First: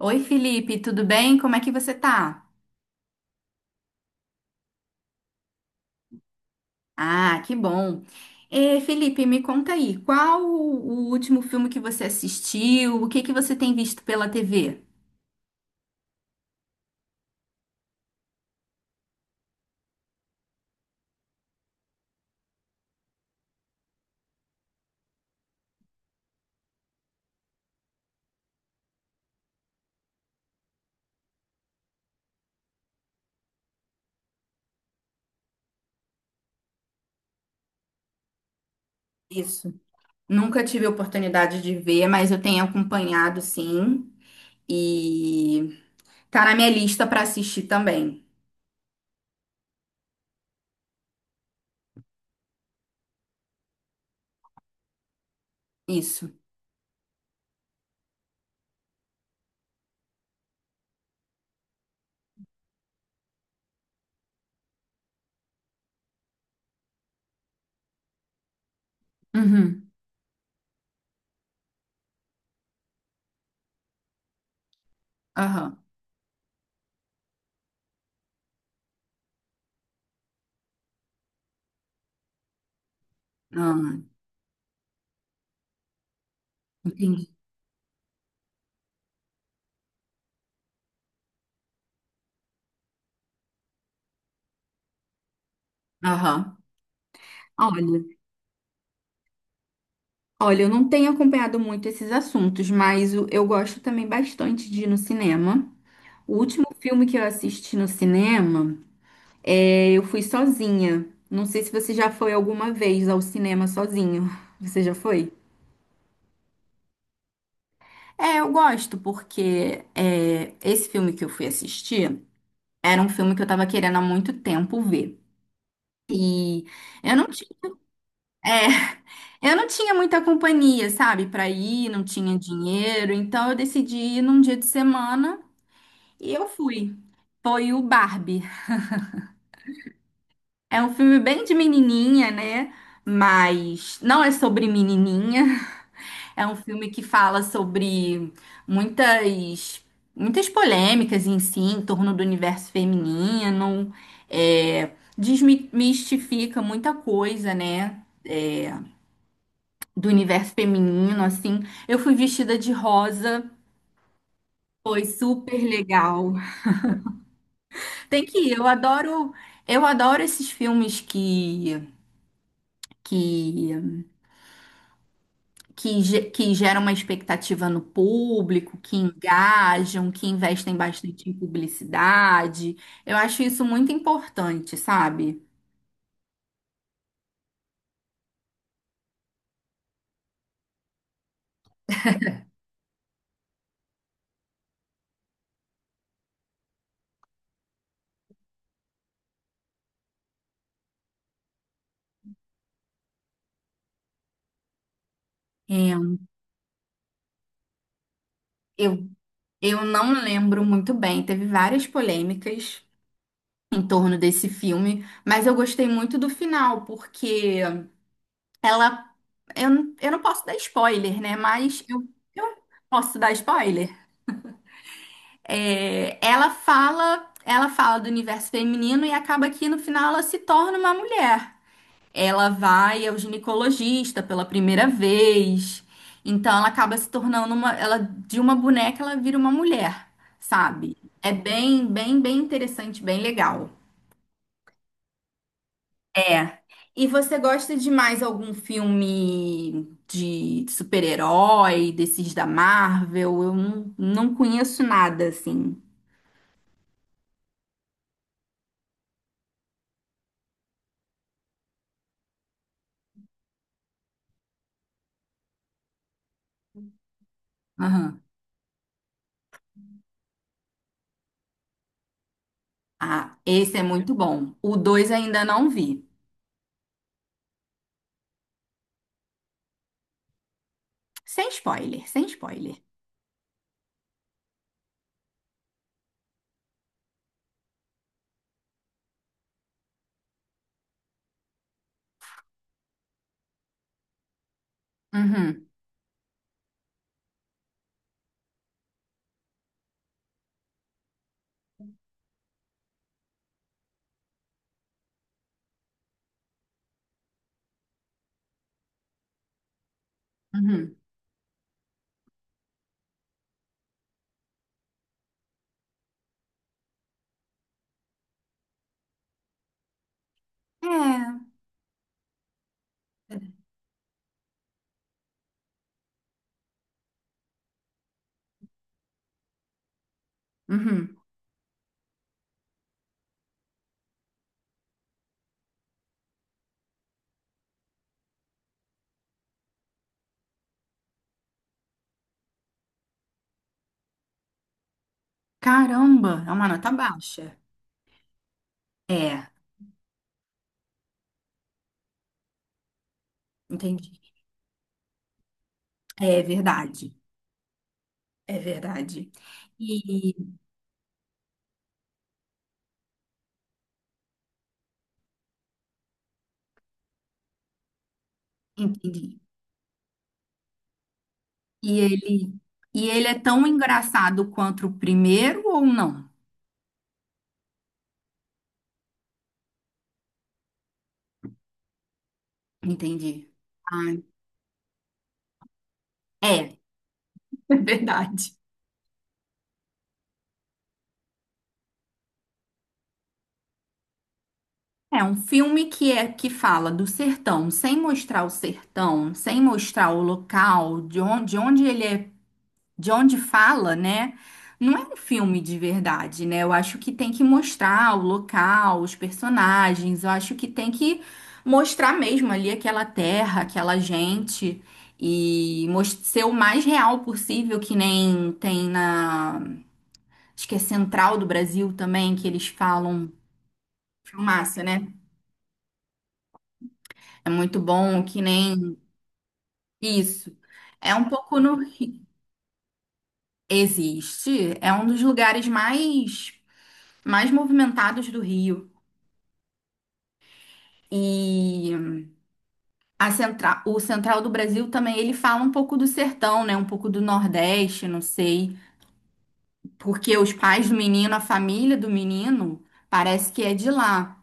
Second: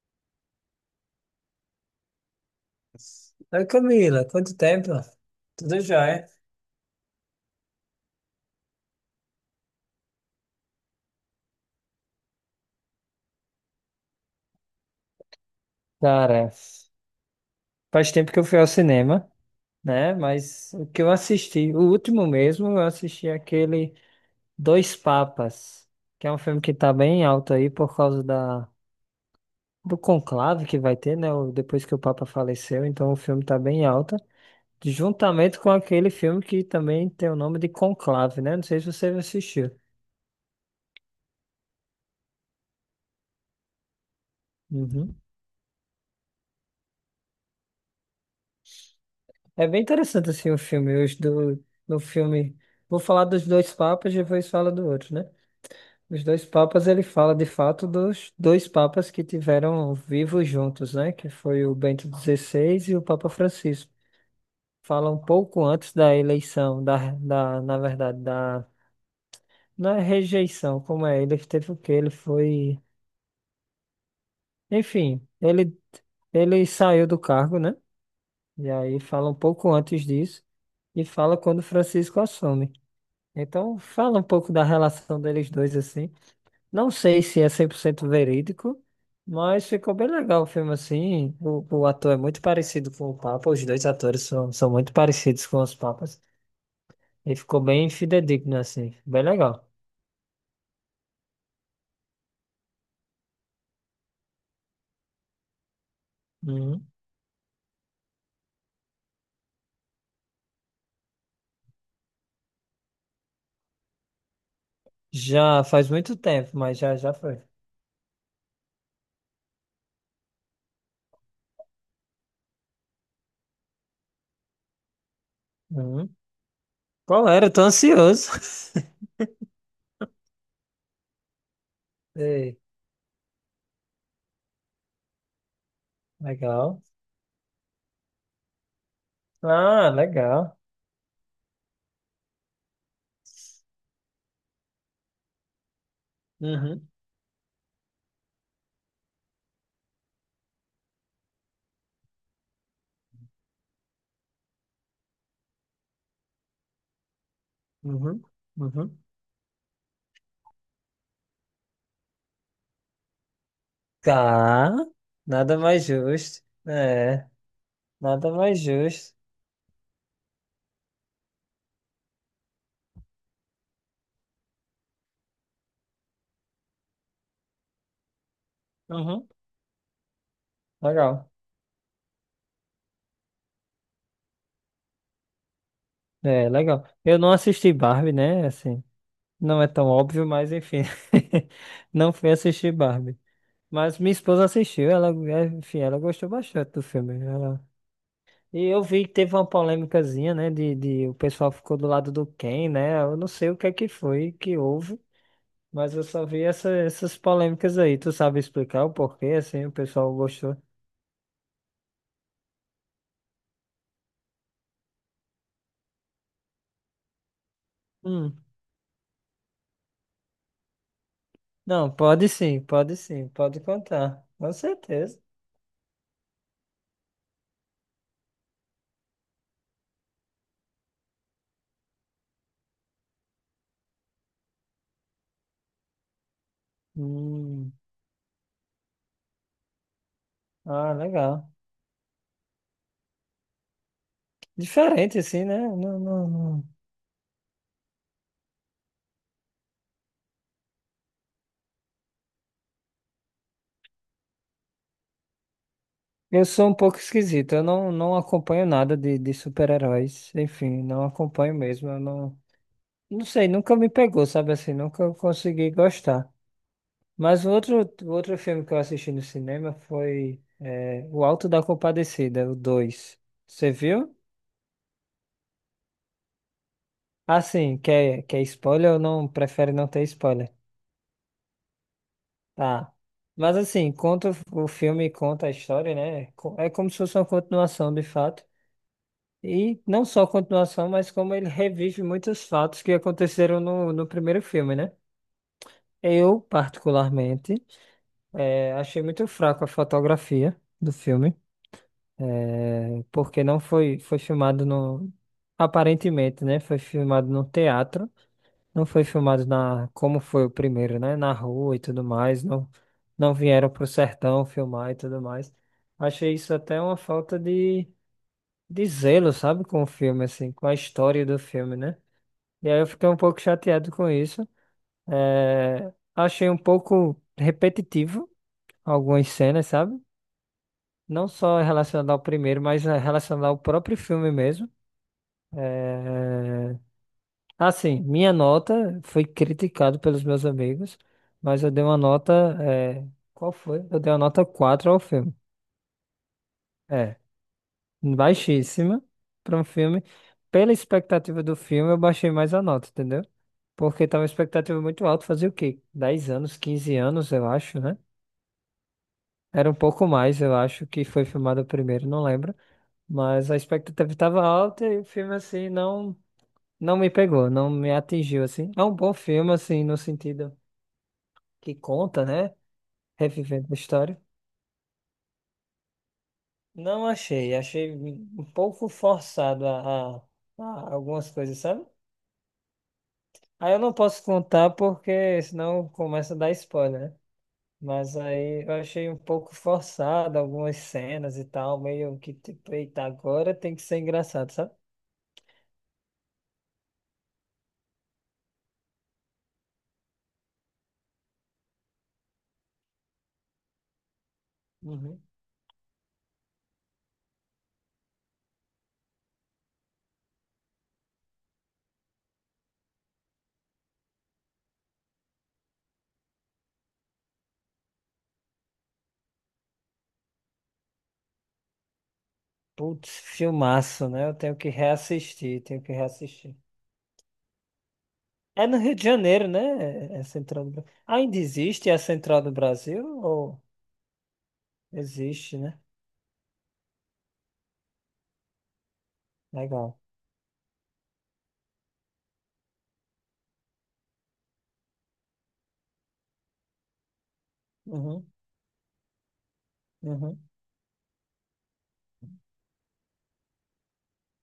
Oi, Felipe, tudo bem? Como é que você tá? Oi, Camila, quanto tempo? Tudo jóia? Ah, que bom. Felipe, me conta aí, qual o último filme que você assistiu? O que que você tem visto pela TV? Cara, faz tempo que eu fui ao cinema, né? Mas o que eu assisti, o último mesmo, eu assisti aquele Dois Papas, que é um filme que tá bem alto aí por causa do conclave que vai ter, né? Depois que o Papa faleceu, então o filme tá bem alta, juntamente com aquele filme que também tem o nome de Conclave, né? Não sei se você assistiu. Isso. Nunca tive a oportunidade de ver, mas eu tenho acompanhado, sim. Uhum. E tá na minha lista para assistir também. É bem interessante assim o filme. No filme, vou falar dos dois papas e depois fala do outro, né? Os Isso. dois papas, ele fala de fato dos dois papas que tiveram vivos juntos, né? Que foi o Bento XVI e o Papa Francisco. Fala um pouco antes da eleição, na verdade, Uhum. não é rejeição, como é? Ele teve o quê? Ele foi, enfim, ele, Aham. ele saiu do cargo, né? E aí fala um pouco antes disso e fala quando Francisco assume. Então, Ah, fala um pouco da relação deles dois, assim. Não sei entendi. se é 100% verídico, mas ficou bem legal o filme, assim. O ator é muito parecido com o Papa, os dois atores são muito parecidos com os Papas. Aham. E ficou bem Olha, fidedigno, assim. Bem legal. olha, eu não tenho acompanhado muito esses assuntos, mas eu gosto também bastante de ir no cinema. O último Uhum. filme que eu assisti no cinema, é, eu fui sozinha. Não sei se você já foi alguma vez ao cinema sozinho. Você já foi? Já faz muito tempo, mas já foi. É, eu gosto porque é, esse filme que eu fui assistir era um filme que eu tava querendo há muito tempo ver. Uhum. E eu não Qual era? tinha, Eu tô ansioso. é, eu não tinha muita companhia, sabe, pra ir, não tinha Ei, dinheiro, então eu decidi ir num dia de semana e eu legal. fui. Foi o Barbie. Ah, legal. É um filme bem de menininha, né? Mas não é sobre menininha. É um filme Uhum, que fala sobre muitas, muitas polêmicas em si, em torno do universo feminino. É, desmistifica muita coisa, né? uhum, É, uhum. do universo feminino, assim. Eu fui vestida de rosa. Tá, Foi nada super mais legal. justo. É. Tem Nada que ir. mais justo. Eu adoro esses filmes que, que que que geram uma expectativa no público, que Uhum, engajam, que investem bastante legal. em publicidade. Eu acho isso muito importante, sabe? É, legal. Eu não assisti Barbie, né? Assim, não é tão óbvio, mas enfim. Não fui assistir Barbie. Mas minha esposa assistiu, ela gostou bastante do filme. Ela... E eu vi que teve uma polêmicazinha, né? De O pessoal ficou do lado do Ken, né? Eu não sei o que é que foi, que houve, mas É, eu só vi essas polêmicas aí. Tu sabe explicar o eu, porquê, assim, o eu não pessoal gostou? lembro muito bem, teve várias polêmicas em torno desse filme, mas eu gostei muito do final, porque Hum. ela. Eu não posso dar spoiler, né? Mas Não, pode eu sim, pode posso sim, dar pode spoiler. contar. Com certeza. É, ela fala do universo feminino e acaba que no final ela se torna uma mulher. Ela vai ao ginecologista pela primeira vez. Então ela acaba se tornando uma, Hum, ela de uma boneca ela vira uma mulher, ah, sabe? É legal. bem, bem, bem interessante, bem legal. Diferente, assim, né? Não, não, É. não. E você gosta de mais algum filme de super-herói, desses da Marvel? Eu não, não conheço nada assim. Eu sou um pouco esquisito. Eu não, não acompanho nada de super-heróis. Enfim, não acompanho mesmo. Eu não, não sei, nunca me pegou, sabe assim? Nunca consegui gostar. Mas o Aham. outro filme que eu assisti no cinema foi é, O Alto da Compadecida, o dois. Ah, Você esse é muito viu? bom. O 2 ainda não vi. Assim, quer spoiler ou não? Prefere não ter spoiler? Sem spoiler, sem spoiler. Tá. Mas assim, conta o filme, conta a história, né? É como se fosse uma continuação, de fato. E não só continuação, mas como ele revive muitos fatos que aconteceram no primeiro filme, né? Uhum, Eu, particularmente, achei muito fraco a fotografia do filme, porque não foi, foi filmado no... Aparentemente, né? Foi filmado no teatro. Não foi filmado na, como foi o uhum. primeiro, né? Na rua e tudo mais. Não, não vieram pro sertão filmar e tudo mais. Achei isso até uma falta de zelo, sabe? Com o filme, assim, com a É, história do filme, né? E aí eu fiquei um pouco chateado com isso. É, achei um pouco repetitivo algumas cenas, sabe? uhum. Não só relacionado ao primeiro, mas relacionado ao próprio filme mesmo. É, assim, minha nota foi criticado pelos meus amigos, mas eu dei uma nota. Qual foi? Eu dei uma nota 4 ao filme. Caramba, é uma nota É, baixa. baixíssima É, para um filme. Pela expectativa do filme, eu baixei mais a nota, entendeu? Porque entendi. tava uma expectativa muito alta, fazia o quê? dez É anos, 15 verdade, anos, eu acho, né? é verdade. Era um pouco mais, E eu acho, que foi filmado o primeiro, não lembro. Mas a expectativa estava alta e o filme, assim, não, não me pegou, não me atingiu, assim. É um bom entendi. filme, assim, no sentido que E conta, ele, né? e ele é tão Revivendo a história. engraçado quanto o primeiro ou não? Não achei, achei um pouco forçado a algumas coisas, sabe? Entendi. Aí eu não Ah, posso contar porque senão começa a dar é, spoiler, né? é Mas verdade. aí eu achei um pouco forçado algumas cenas e tal, meio que tipo, eita, agora tem que ser engraçado, sabe? É um filme que é que fala do sertão, sem mostrar o sertão, sem mostrar o local, de onde ele é, de onde fala, né? Não é um Uhum. filme de verdade, né? Eu acho que tem que mostrar o local, os personagens, eu acho que tem que mostrar mesmo ali aquela terra, aquela gente e ser o mais real possível, que nem tem na, acho que é Central do Brasil também, que eles Putz, falam filmaço, né? Eu tenho que filmaço, né? reassistir, tenho que reassistir. É muito bom, que É no Rio nem de Janeiro, né? É é isso. Central do Brasil. É um Ainda pouco no. existe a Central do Brasil? Ou existe. É um dos existe, lugares né? mais, mais movimentados do Rio. Legal. E a central, o central do Brasil também, ele fala um pouco do sertão, né? Um pouco do Nordeste, não Uhum, sei. Porque uhum. os pais do menino, a família do menino, parece que é de lá.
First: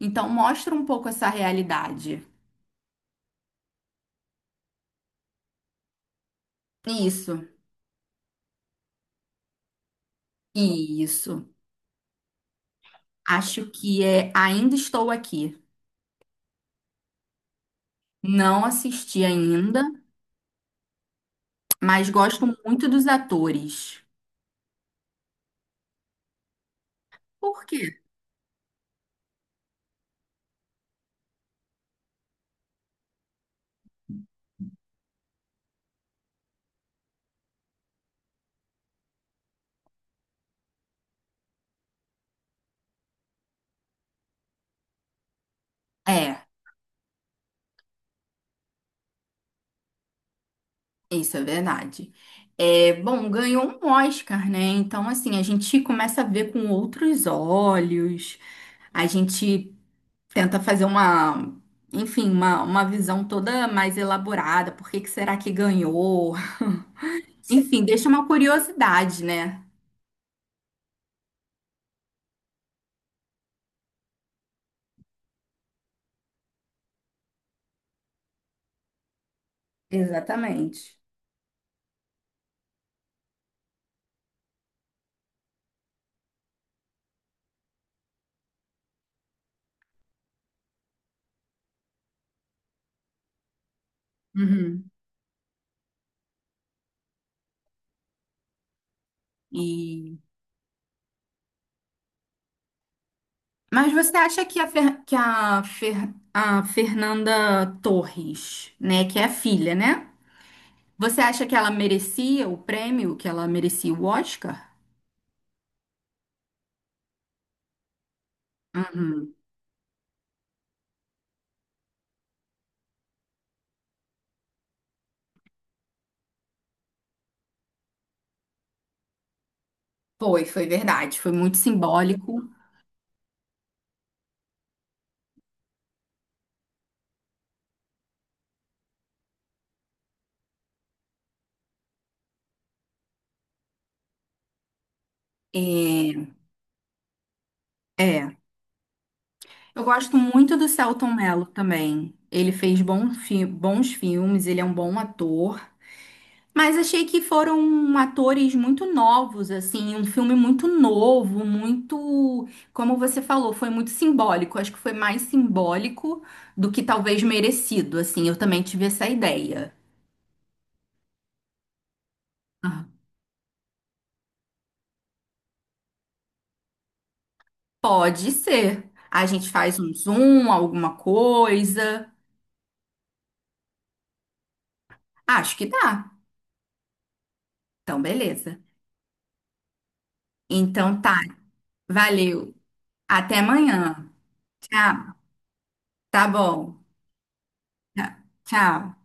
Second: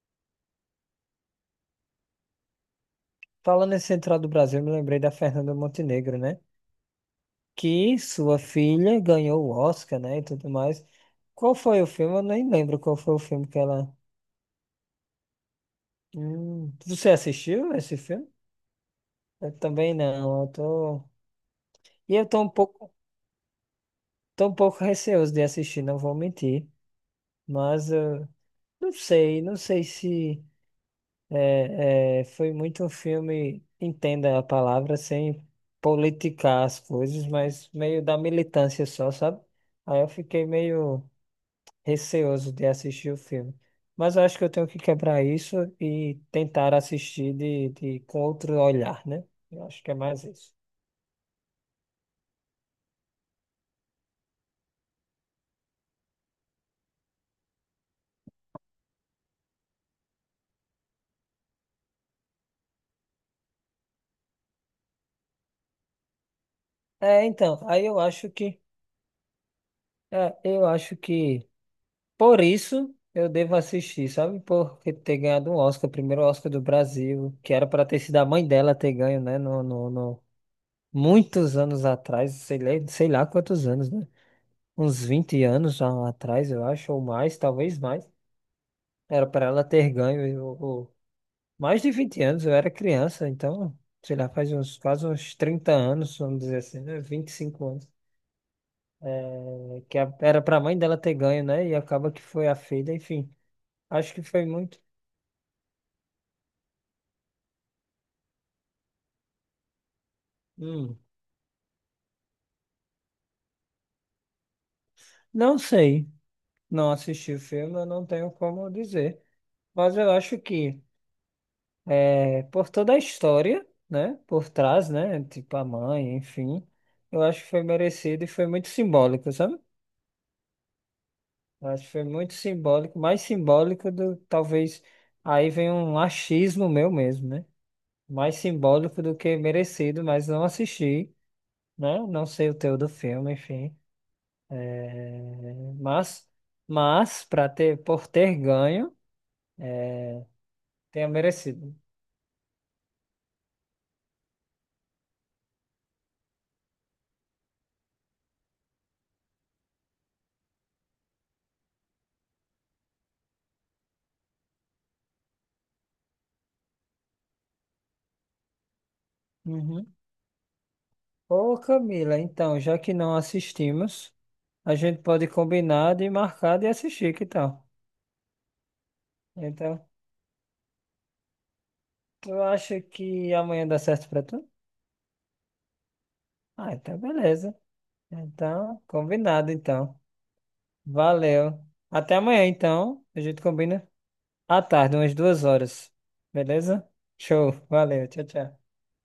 Então mostra um pouco essa realidade. Falando em Central do Brasil, eu me lembrei da Fernanda Montenegro, né? Isso, Que sua filha ganhou o Oscar, né? E tudo mais. isso. Qual foi o filme? Eu nem lembro qual foi o filme que Acho ela. que é Ainda Estou Aqui. Você assistiu esse filme? Não assisti Eu ainda, também não. Eu tô... mas E eu gosto muito dos atores. tô um pouco receoso de assistir, não vou mentir. Por Mas quê? eu não sei, não sei se. É, é, foi muito um filme, entenda a palavra, sem politicar as coisas, mas meio da militância só, sabe? Aí eu fiquei meio receoso de assistir o filme. Mas eu acho que eu tenho que quebrar isso e É, tentar assistir com outro olhar, né? Eu acho que é mais isso. isso é verdade. É, bom, ganhou um Oscar, né? Então, assim, a gente começa a ver com outros olhos, a gente tenta fazer uma, enfim, uma visão toda mais elaborada. Por que que será que ganhou? É, então, Enfim, aí eu deixa uma acho que, curiosidade, né? é, eu acho que por isso eu devo assistir, sabe? Por ter ganhado um Oscar, o primeiro Oscar do Brasil, que era para ter sido a mãe dela ter ganho, né? Exatamente. Muitos anos atrás, sei lá quantos anos, né? Uns 20 anos já atrás, eu acho, ou mais, talvez mais. Era para ela ter ganho. Mais de 20 anos, eu era criança, então, sei lá, faz uns Uhum. quase uns 30 anos, vamos dizer assim, né? 25 anos. Né? Que E era para a mãe dela ter ganho, né? E acaba que foi a filha, enfim. mas Acho você que foi acha que muito. A Fernanda Torres, né, que é a filha, né? Uhum. Você acha que ela merecia o prêmio, que ela merecia o Oscar? Não sei, não assisti o filme, eu não tenho como dizer. Uhum. Mas eu acho que é, por toda a história, né, por trás, né, tipo a mãe, enfim, eu acho que foi merecido e foi muito simbólico, sabe? Foi, foi verdade. Foi muito Eu acho que foi muito simbólico. simbólico, mais simbólico do, talvez, aí vem um achismo meu mesmo, né? Mais simbólico do que merecido, mas não assisti, né? Não sei o teu do filme, enfim. eh, Mas, É, mas para ter, por ter é. ganho, Eu gosto muito do tenha Selton Mello merecido. também. Ele fez bons filmes, ele é um bom ator. Mas achei que foram atores muito novos, assim, um filme muito novo, muito, como você falou, foi muito simbólico. Acho que foi mais simbólico do que talvez merecido, assim. Eu também tive essa ideia. Uhum. Ô Camila, então, já Ah, que não assistimos, a gente pode combinar de marcar de assistir, que tal? pode ser. A gente faz Então, um zoom, alguma coisa. tu acha que amanhã dá certo pra tu? Acho que dá. Ah, então beleza. Então, beleza. Então, combinado então. Então tá. Valeu. Até amanhã Valeu. então, a Até gente combina amanhã. à tarde, umas Tchau. 2 horas. Tá bom. Beleza? Show. Tá. Valeu. Tchau, tchau. Tchau.